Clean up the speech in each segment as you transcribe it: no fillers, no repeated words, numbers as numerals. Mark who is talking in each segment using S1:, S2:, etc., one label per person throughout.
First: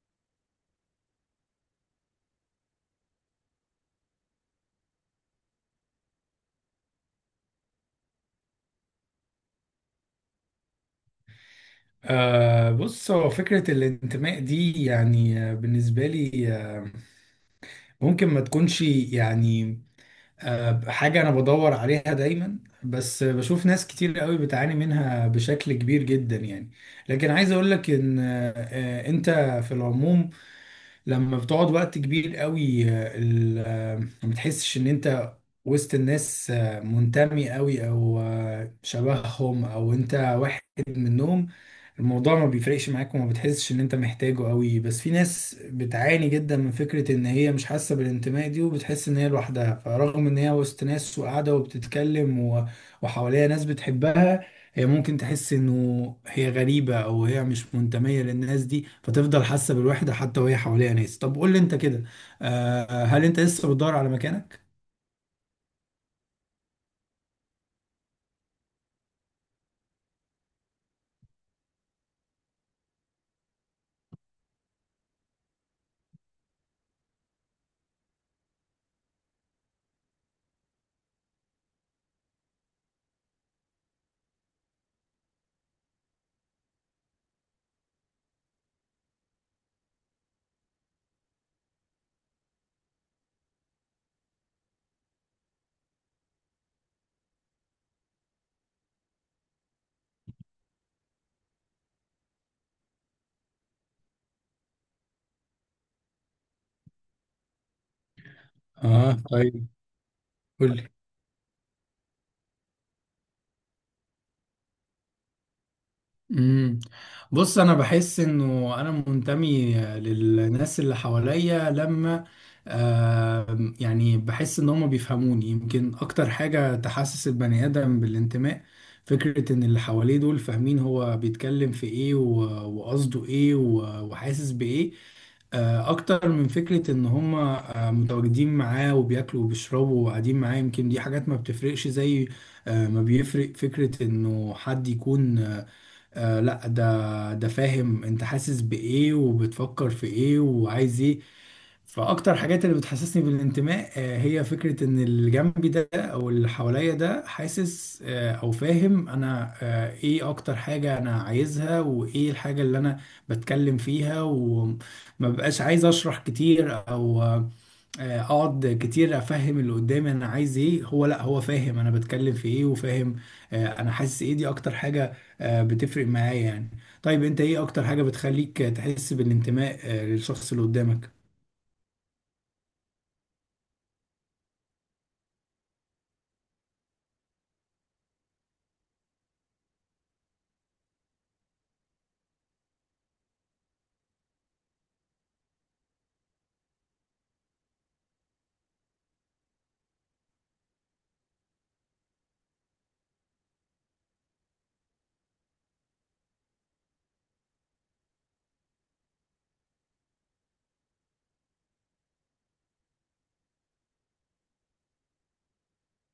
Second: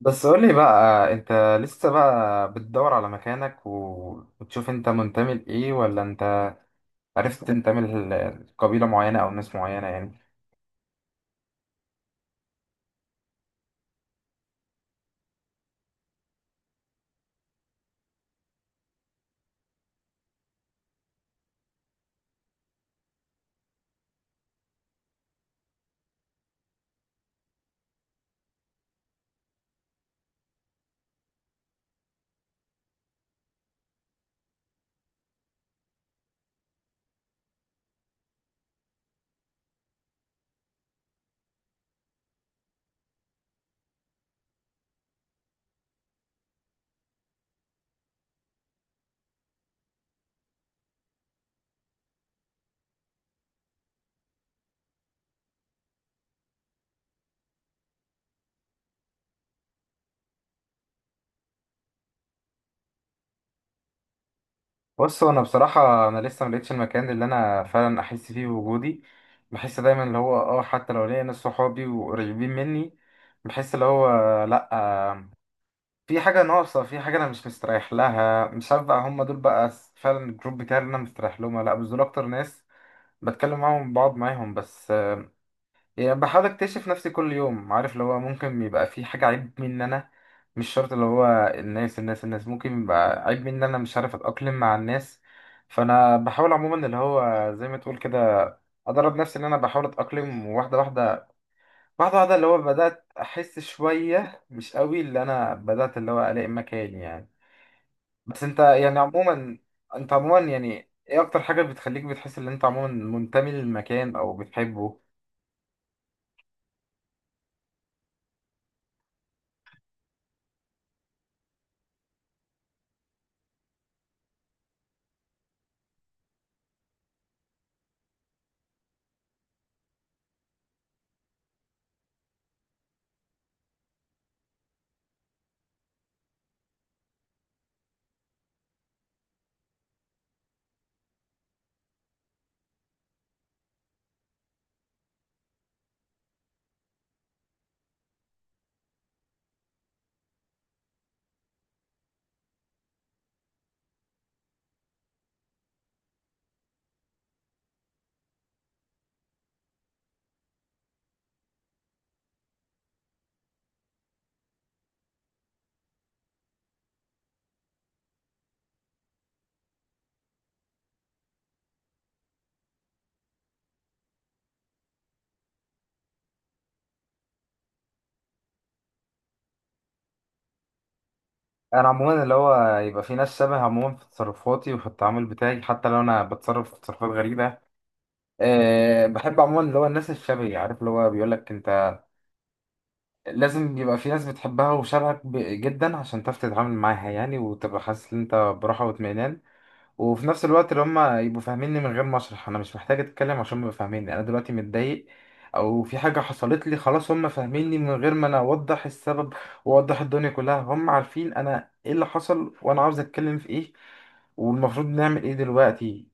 S1: بس قولي بقى انت لسه بقى بتدور على مكانك و- وتشوف انت منتمي لايه ولا انت عرفت تنتمي ل- لقبيلة معينة او ناس معينة يعني.
S2: بص هو فكرة الانتماء دي يعني بالنسبة لي ممكن ما تكونش يعني حاجة أنا بدور عليها دايما، بس بشوف ناس كتير قوي بتعاني منها بشكل كبير جدا يعني. لكن عايز أقولك إن أنت في العموم لما بتقعد وقت كبير قوي، ما بتحسش ان انت وسط الناس منتمي قوي او شبههم او انت واحد منهم. الموضوع ما بيفرقش معاك وما بتحسش ان انت محتاجه قوي، بس في ناس بتعاني جدا من فكرة ان هي مش حاسة بالانتماء دي وبتحس ان هي لوحدها، فرغم ان هي وسط ناس وقاعدة وبتتكلم وحواليها ناس بتحبها، هي ممكن تحس انه هي غريبة او هي مش منتمية للناس دي، فتفضل حاسة بالوحدة حتى وهي حواليها ناس. طب قول لي انت كده، هل انت لسه بتدور على مكانك؟
S1: بص، هو انا بصراحة انا لسه ملقتش المكان اللي انا فعلا احس فيه بوجودي. بحس دايما اللي هو اه، حتى لو ليا ناس صحابي وقريبين مني، بحس اللي هو لا في حاجة ناقصة، في حاجة انا مش مستريح لها. مش عارف بقى هم دول بقى فعلا الجروب بتاعي اللي انا مستريح لهم ولا لا، بس دول اكتر ناس بتكلم معاهم بقعد معاهم. بس يعني بحاول اكتشف نفسي كل يوم، عارف اللي هو ممكن يبقى في حاجة عيب مني انا، مش شرط اللي هو الناس. الناس ممكن يبقى عيب مني انا مش عارف اتأقلم مع الناس. فانا بحاول عموما اللي هو زي ما تقول كده ادرب نفسي ان انا بحاول اتأقلم واحدة واحدة، واحدة واحدة اللي هو بدأت احس شوية مش قوي اللي انا بدأت اللي هو الاقي مكاني يعني. بس انت يعني
S2: اه،
S1: عموما،
S2: طيب
S1: انت عموما
S2: قول لي.
S1: يعني ايه اكتر حاجة بتخليك بتحس ان انت عموما منتمي للمكان او بتحبه؟
S2: امم بص انا بحس انه انا منتمي للناس اللي حواليا لما يعني بحس ان هم بيفهموني. يمكن اكتر حاجة تحسس البني ادم بالانتماء فكرة ان اللي حواليه دول فاهمين هو بيتكلم في ايه وقصده ايه وحاسس بايه، اكتر من فكرة ان هم متواجدين معاه وبياكلوا وبيشربوا وقاعدين معاه. يمكن دي حاجات ما بتفرقش زي ما بيفرق فكرة انه حد يكون لا، ده فاهم انت حاسس بايه وبتفكر في ايه وعايز ايه. فاكتر حاجات اللي بتحسسني بالانتماء هي فكرة ان اللي جنبي ده او اللي حواليا ده حاسس او فاهم انا ايه اكتر حاجة انا عايزها، وايه الحاجة اللي انا بتكلم فيها وما بقاش عايز اشرح كتير او اقعد كتير افهم اللي قدامي انا عايز ايه. هو لا، هو فاهم انا بتكلم في ايه وفاهم انا حاسس ايه. دي اكتر حاجة بتفرق معايا يعني. طيب انت ايه اكتر حاجة بتخليك تحس بالانتماء للشخص اللي قدامك؟
S1: انا عموما اللي هو يبقى في ناس شبه عموما في تصرفاتي وفي التعامل بتاعي حتى لو انا بتصرف تصرفات غريبه. أه بحب عموما اللي هو الناس الشبهي، عارف اللي هو بيقول لك انت لازم يبقى في ناس بتحبها وشبهك جدا عشان تعرف تتعامل معاها يعني وتبقى حاسس ان انت براحه واطمئنان. وفي نفس الوقت اللي هما يبقوا فاهميني من غير ما اشرح، انا مش محتاج اتكلم عشان يبقوا فاهميني انا دلوقتي متضايق او في حاجه حصلت لي، خلاص هما فاهميني من غير ما انا اوضح السبب واوضح الدنيا كلها. هم عارفين انا ايه اللي حصل وانا عاوز اتكلم في ايه والمفروض نعمل ايه دلوقتي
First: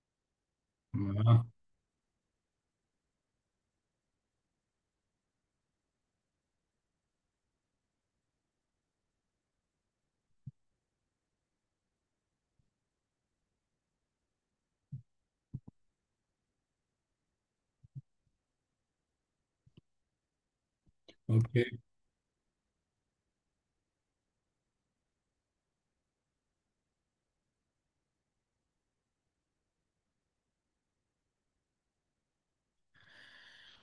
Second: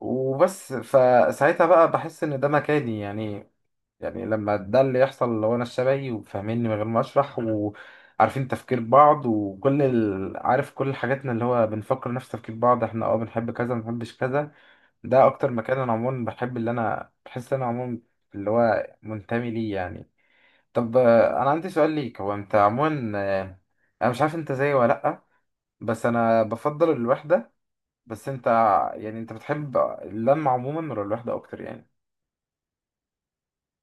S1: وبس.
S2: آه،
S1: فساعتها بقى بحس ان ده مكاني يعني. يعني لما ده اللي يحصل، لو انا الشبهي وفاهميني من غير ما اشرح وعارفين تفكير بعض وكل ال... عارف كل حاجاتنا، اللي هو بنفكر نفس تفكير بعض، احنا اه بنحب كذا، ما بنحبش كذا. ده اكتر مكان انا عموما بحب اللي انا بحس ان انا عموما اللي هو منتمي ليه يعني. طب انا عندي
S2: اوكي.
S1: سؤال ليك. هو انت عموما، آه، انا مش عارف انت زيي ولا لا، بس انا بفضل الوحدة. بس انت يعني، انت بتحب اللمة عموما ولا الوحدة اكتر يعني؟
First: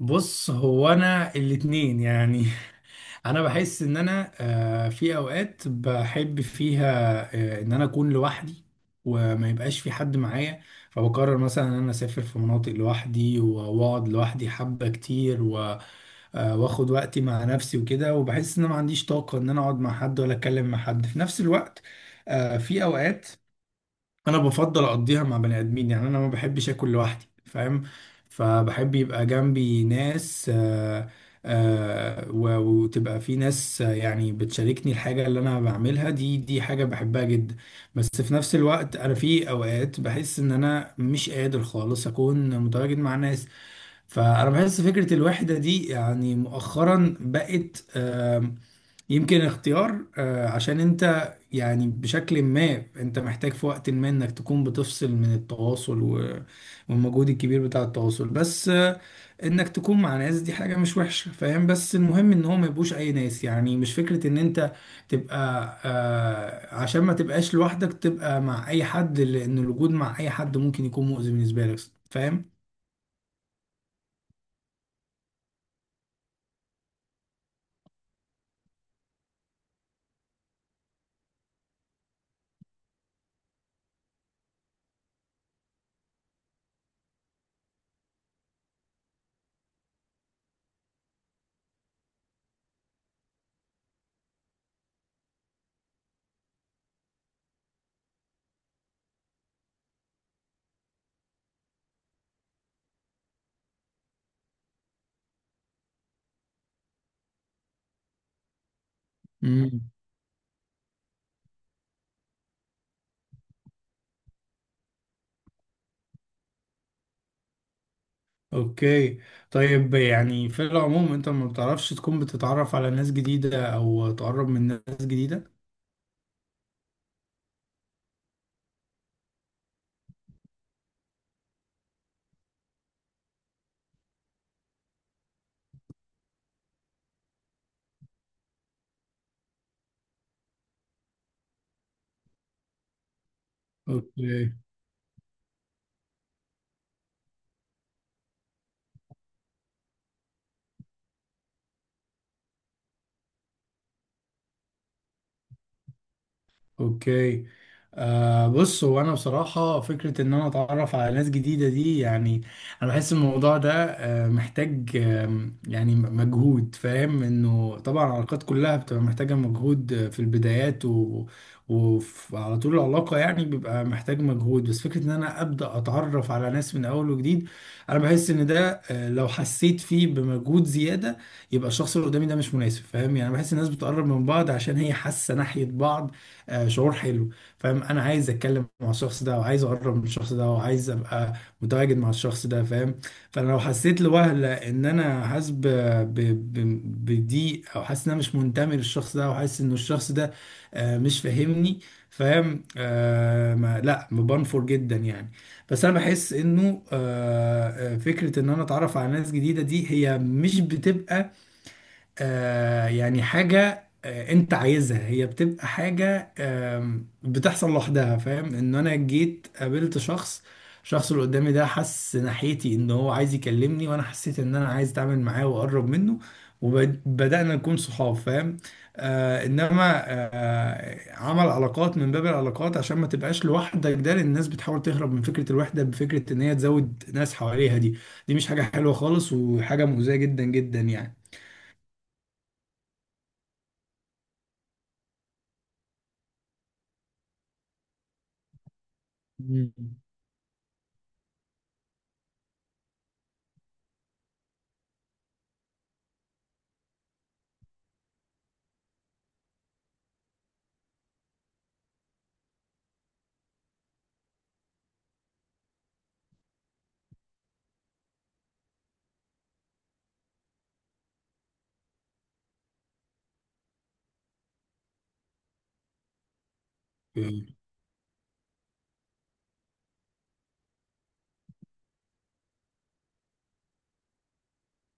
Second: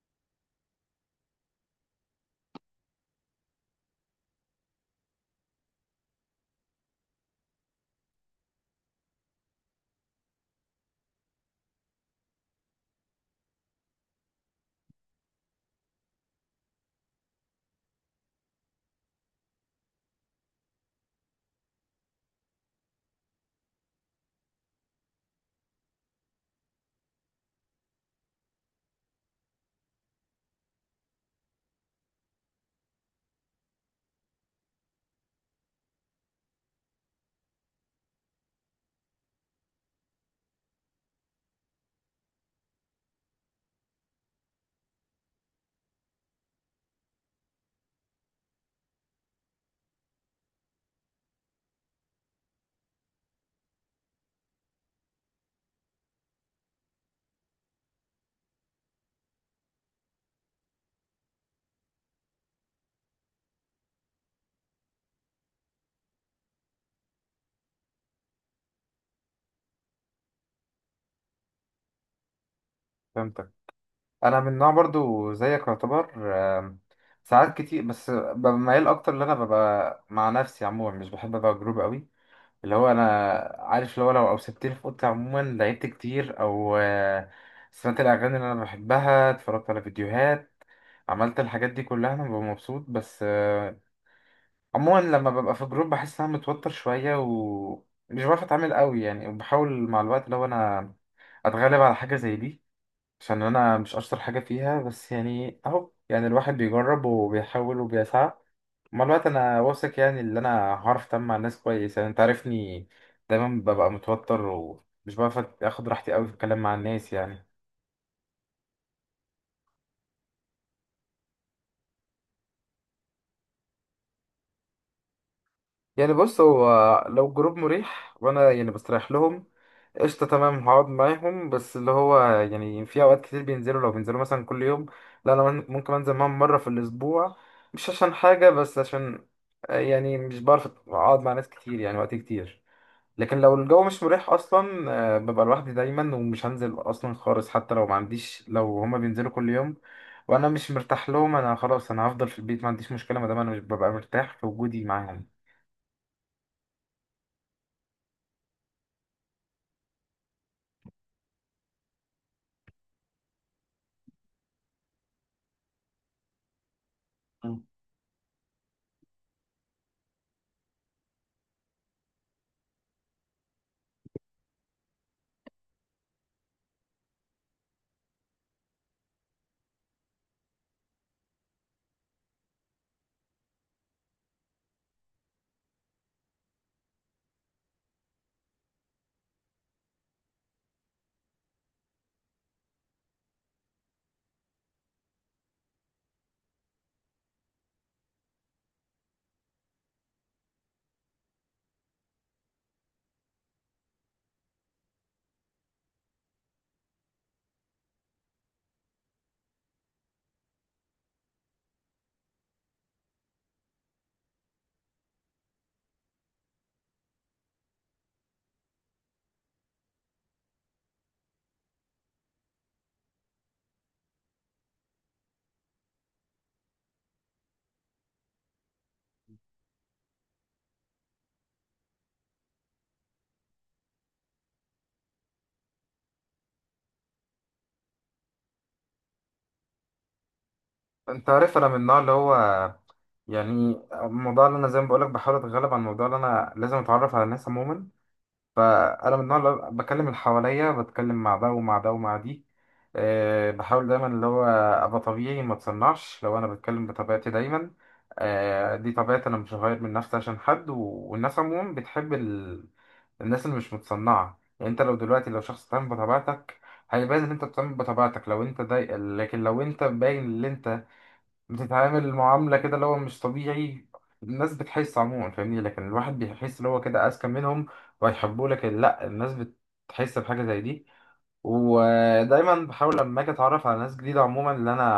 S2: بص هو انا الاتنين يعني انا بحس ان انا في اوقات بحب فيها ان انا اكون لوحدي وما يبقاش في حد معايا، فبقرر مثلا ان انا اسافر في مناطق لوحدي واقعد لوحدي حبة كتير واخد وقتي مع نفسي وكده. وبحس ان انا ما عنديش طاقة ان انا اقعد مع حد ولا اتكلم مع حد في نفس الوقت. في اوقات انا بفضل اقضيها مع بني ادمين، يعني انا ما بحبش اكل لوحدي، فاهم؟ فبحب يبقى جنبي ناس وتبقى في ناس يعني بتشاركني الحاجة اللي انا بعملها، دي حاجة بحبها جدا. بس في نفس الوقت انا في اوقات بحس ان انا مش قادر خالص اكون متواجد مع ناس. فانا بحس فكره الوحده دي يعني مؤخرا بقت يمكن اختيار، عشان انت يعني بشكل ما انت محتاج في وقت ما انك تكون بتفصل من التواصل والمجهود الكبير بتاع التواصل. بس انك تكون مع ناس دي حاجة مش وحشة، فاهم؟ بس المهم ان هو ما يبقوش اي ناس، يعني مش فكرة ان انت تبقى عشان ما تبقاش لوحدك تبقى مع اي حد، لان الوجود مع اي حد ممكن يكون مؤذي بالنسبة لك.
S1: فهمتك. انا من نوع برضو زيك يعتبر. آم، ساعات كتير بس ببقى ميال اكتر ان انا ببقى مع نفسي. عموما مش بحب ابقى جروب قوي. اللي هو انا عارف اللي هو لو اوسبتني في اوضتي عموما لعبت كتير او سمعت الاغاني اللي انا بحبها، اتفرجت على فيديوهات، عملت الحاجات دي كلها، انا ببقى مبسوط. بس عموما لما ببقى في جروب بحس ان انا متوتر شويه ومش بعرف اتعامل قوي يعني. وبحاول مع الوقت لو انا اتغلب على حاجه زي دي عشان انا مش اشطر حاجه فيها. بس يعني اهو، يعني الواحد بيجرب وبيحاول وبيسعى. مع الوقت انا
S2: فاهم؟
S1: واثق يعني ان انا هعرف اتعامل مع الناس كويس يعني. انت عارفني دايما ببقى متوتر ومش بعرف اخد راحتي قوي في الكلام مع الناس يعني.
S2: اوكي. طيب يعني في العموم انت ما بتعرفش تكون بتتعرف على ناس جديدة او تقرب من ناس جديدة.
S1: يعني بص، هو لو جروب مريح وانا يعني بستريح لهم، قشطة تمام هقعد معاهم. بس اللي هو يعني في أوقات كتير بينزلوا، لو بينزلوا مثلا كل يوم، لا أنا ممكن أنزل معاهم مرة في الأسبوع. مش عشان حاجة، بس عشان يعني مش بعرف أقعد مع ناس كتير يعني وقت كتير. لكن لو الجو مش مريح
S2: اوكي.
S1: أصلا ببقى لوحدي دايما ومش هنزل أصلا خالص. حتى لو ما عنديش، لو هما بينزلوا كل يوم وأنا مش مرتاح لهم، أنا خلاص أنا هفضل في البيت، ما عنديش مشكلة ما دام أنا مش ببقى مرتاح في وجودي معاهم.
S2: اوكي. بص هو انا بصراحه فكره ان انا اتعرف على ناس جديده دي يعني انا بحس الموضوع ده محتاج يعني مجهود، فاهم؟ انه طبعا العلاقات كلها بتبقى محتاجه مجهود في البدايات وعلى طول العلاقه يعني بيبقى محتاج مجهود. بس فكره ان انا ابدا اتعرف على ناس من اول وجديد انا بحس ان ده لو حسيت فيه بمجهود زياده يبقى الشخص اللي قدامي ده مش مناسب. فاهم؟ يعني بحس الناس بتقرب من بعض عشان هي حاسه ناحيه بعض شعور حلو. فاهم؟ انا عايز اتكلم مع الشخص ده وعايز اقرب من الشخص ده وعايز ابقى متواجد مع الشخص ده. فاهم؟ فانا لو حسيت لوهلة ان انا حاسس بضيق، او حاسس ان انا مش منتمي للشخص ده وحاسس ان الشخص ده مش فاهمني. فاهم؟ ما لا، بنفر جدا يعني. بس انا بحس انه فكره ان انا اتعرف على ناس جديده دي هي مش بتبقى يعني حاجة انت عايزها، هي بتبقى حاجة بتحصل لوحدها، فاهم؟ ان انا جيت قابلت شخص، الشخص اللي قدامي ده حس ناحيتي ان هو عايز يكلمني، وانا حسيت ان انا عايز اتعامل معاه واقرب منه، وبدأنا نكون صحاب. فاهم؟ انما عمل علاقات من باب العلاقات عشان ما تبقاش لوحدك ده، لان الناس بتحاول تهرب من فكرة الوحدة بفكرة ان هي تزود ناس حواليها دي، دي مش حاجة حلوة خالص وحاجة مؤذية جدا جدا يعني.
S1: أنت عارف أنا من النوع اللي هو يعني، الموضوع اللي انا زي ما بقولك بحاول اتغلب على الموضوع اللي انا لازم اتعرف على الناس عموما، فانا من النوع اللي
S2: مم.
S1: بكلم اللي حواليا، بتكلم مع ده ومع ده ومع دي. أه بحاول دايما اللي هو ابقى طبيعي، ما اتصنعش. لو انا بتكلم بطبيعتي دايما، أه دي طبيعتي، انا مش هغير من نفسي عشان حد. و... والناس عموما بتحب ال... الناس اللي مش متصنعه. يعني انت لو دلوقتي لو شخص بتعمل بطبيعتك هيبان ان انت بتعمل بطبيعتك، لو انت ضايق. لكن لو انت باين اللي انت بتتعامل معاملة كده اللي هو مش طبيعي، الناس بتحس عموما، فاهمني. لكن الواحد بيحس اللي هو كده أذكى
S2: مم.
S1: منهم وهيحبوه، لكن لأ، الناس بتحس بحاجة زي دي. ودايما بحاول لما أجي أتعرف على ناس جديدة عموما، اللي أنا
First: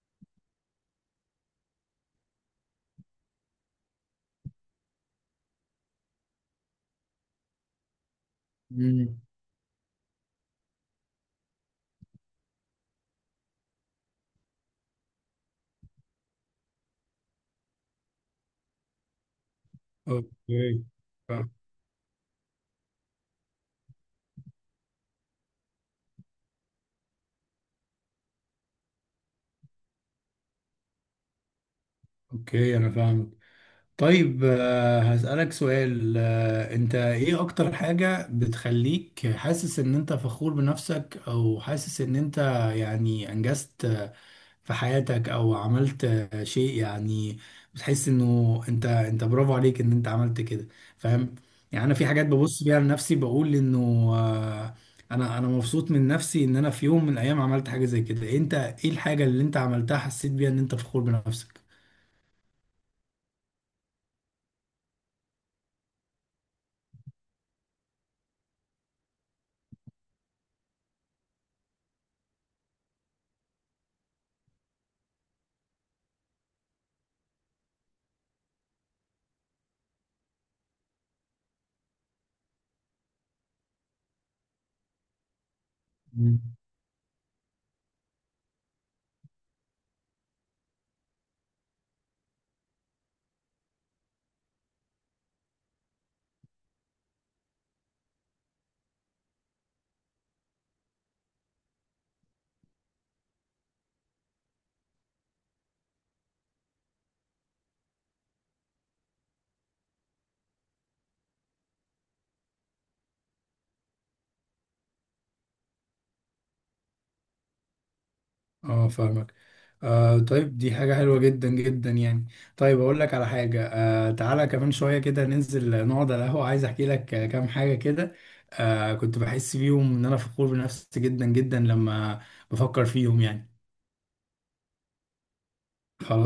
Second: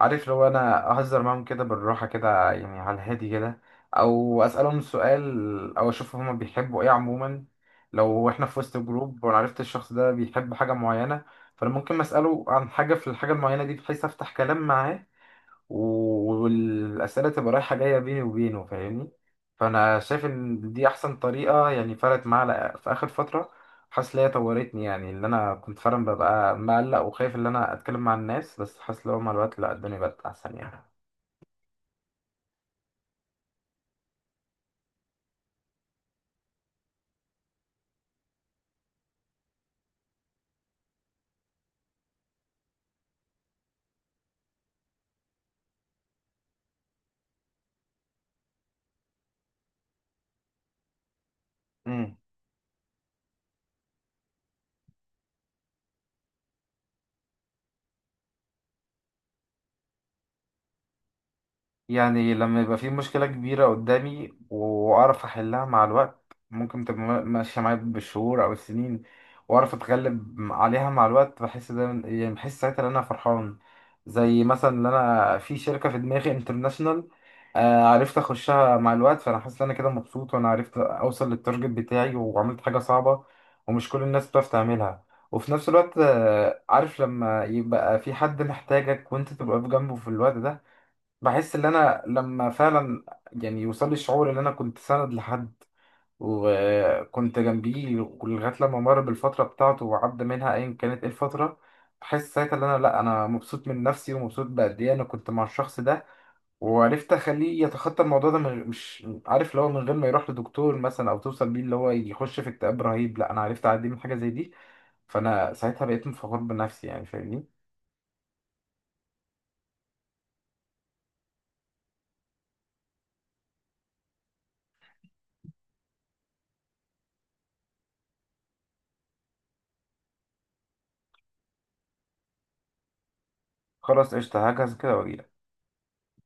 S1: عارف اللي هو أنا أهزر معاهم كده بالراحة كده يعني، على الهادي كده، أو أسألهم سؤال، أو أشوف هما بيحبوا إيه عموما. لو إحنا في وسط
S2: مم.
S1: جروب وأنا عرفت الشخص ده بيحب حاجة معينة، فأنا ممكن أسأله عن حاجة في الحاجة المعينة دي بحيث أفتح كلام معاه و- والأسئلة تبقى رايحة جاية بيني وبينه، فاهمني. فأنا شايف إن
S2: اوكي.
S1: دي أحسن
S2: فا-
S1: طريقة يعني. فرقت معايا في آخر فترة، حاسس إن هي طورتني يعني. اللي أنا كنت فعلا ببقى مقلق وخايف إن أنا أتكلم مع الناس، بس حاسس لو مع الوقت لأ، الدنيا بقت أحسن يعني.
S2: اوكي انا فاهم. طيب هسألك سؤال، انت ايه اكتر حاجة بتخليك حاسس ان انت فخور بنفسك، او حاسس ان انت يعني انجزت في حياتك، او عملت شيء يعني بتحس انه انت برافو عليك ان انت عملت كده. فاهم؟ يعني انا في حاجات ببص بيها لنفسي بقول انه آه، انا مبسوط من نفسي ان انا في يوم من الايام عملت حاجة زي كده. انت ايه الحاجة اللي انت عملتها حسيت بيها ان انت فخور
S1: يعني لما يبقى في مشكلة كبيرة قدامي وأعرف أحلها مع الوقت، ممكن تبقى ماشية معايا بالشهور أو السنين وأعرف أتغلب عليها مع الوقت، بحس ده يعني، بحس ساعتها إن أنا فرحان. زي مثلا إن أنا في شركة في دماغي انترناشونال عرفت أخشها مع الوقت، فأنا حاسس إن أنا كده مبسوط وأنا عرفت أوصل للتارجت بتاعي وعملت حاجة صعبة ومش كل الناس بتعرف تعملها. وفي نفس الوقت
S2: بنفسك؟
S1: عارف لما يبقى في حد محتاجك وأنت تبقى في جنبه في الوقت ده، بحس ان انا لما فعلا يعني يوصل لي الشعور ان انا كنت سند لحد وكنت جنبيه لغايه لما مر بالفتره بتاعته وعدى منها ايا كانت ايه الفتره، بحس ساعتها ان انا لا، انا مبسوط من نفسي ومبسوط بقد ايه انا كنت مع الشخص ده وعرفت اخليه يتخطى الموضوع ده من مش عارف اللي هو من غير ما يروح لدكتور مثلا او توصل بيه اللي هو يخش في اكتئاب رهيب. لا انا عرفت اعدي من حاجه زي دي، فانا ساعتها بقيت مفخور بنفسي يعني، فاهمني.
S2: اه، فاهمك. طيب دي حاجة حلوة جدا جدا يعني. طيب أقول لك على حاجة، تعالى كمان شوية كده ننزل نقعد على القهوة، عايز أحكي لك كام حاجة كده كنت بحس بيهم إن أنا فخور بنفسي جدا جدا لما بفكر فيهم يعني.
S1: خلاص قشطه، هجهز كده واجي.
S2: خلاص.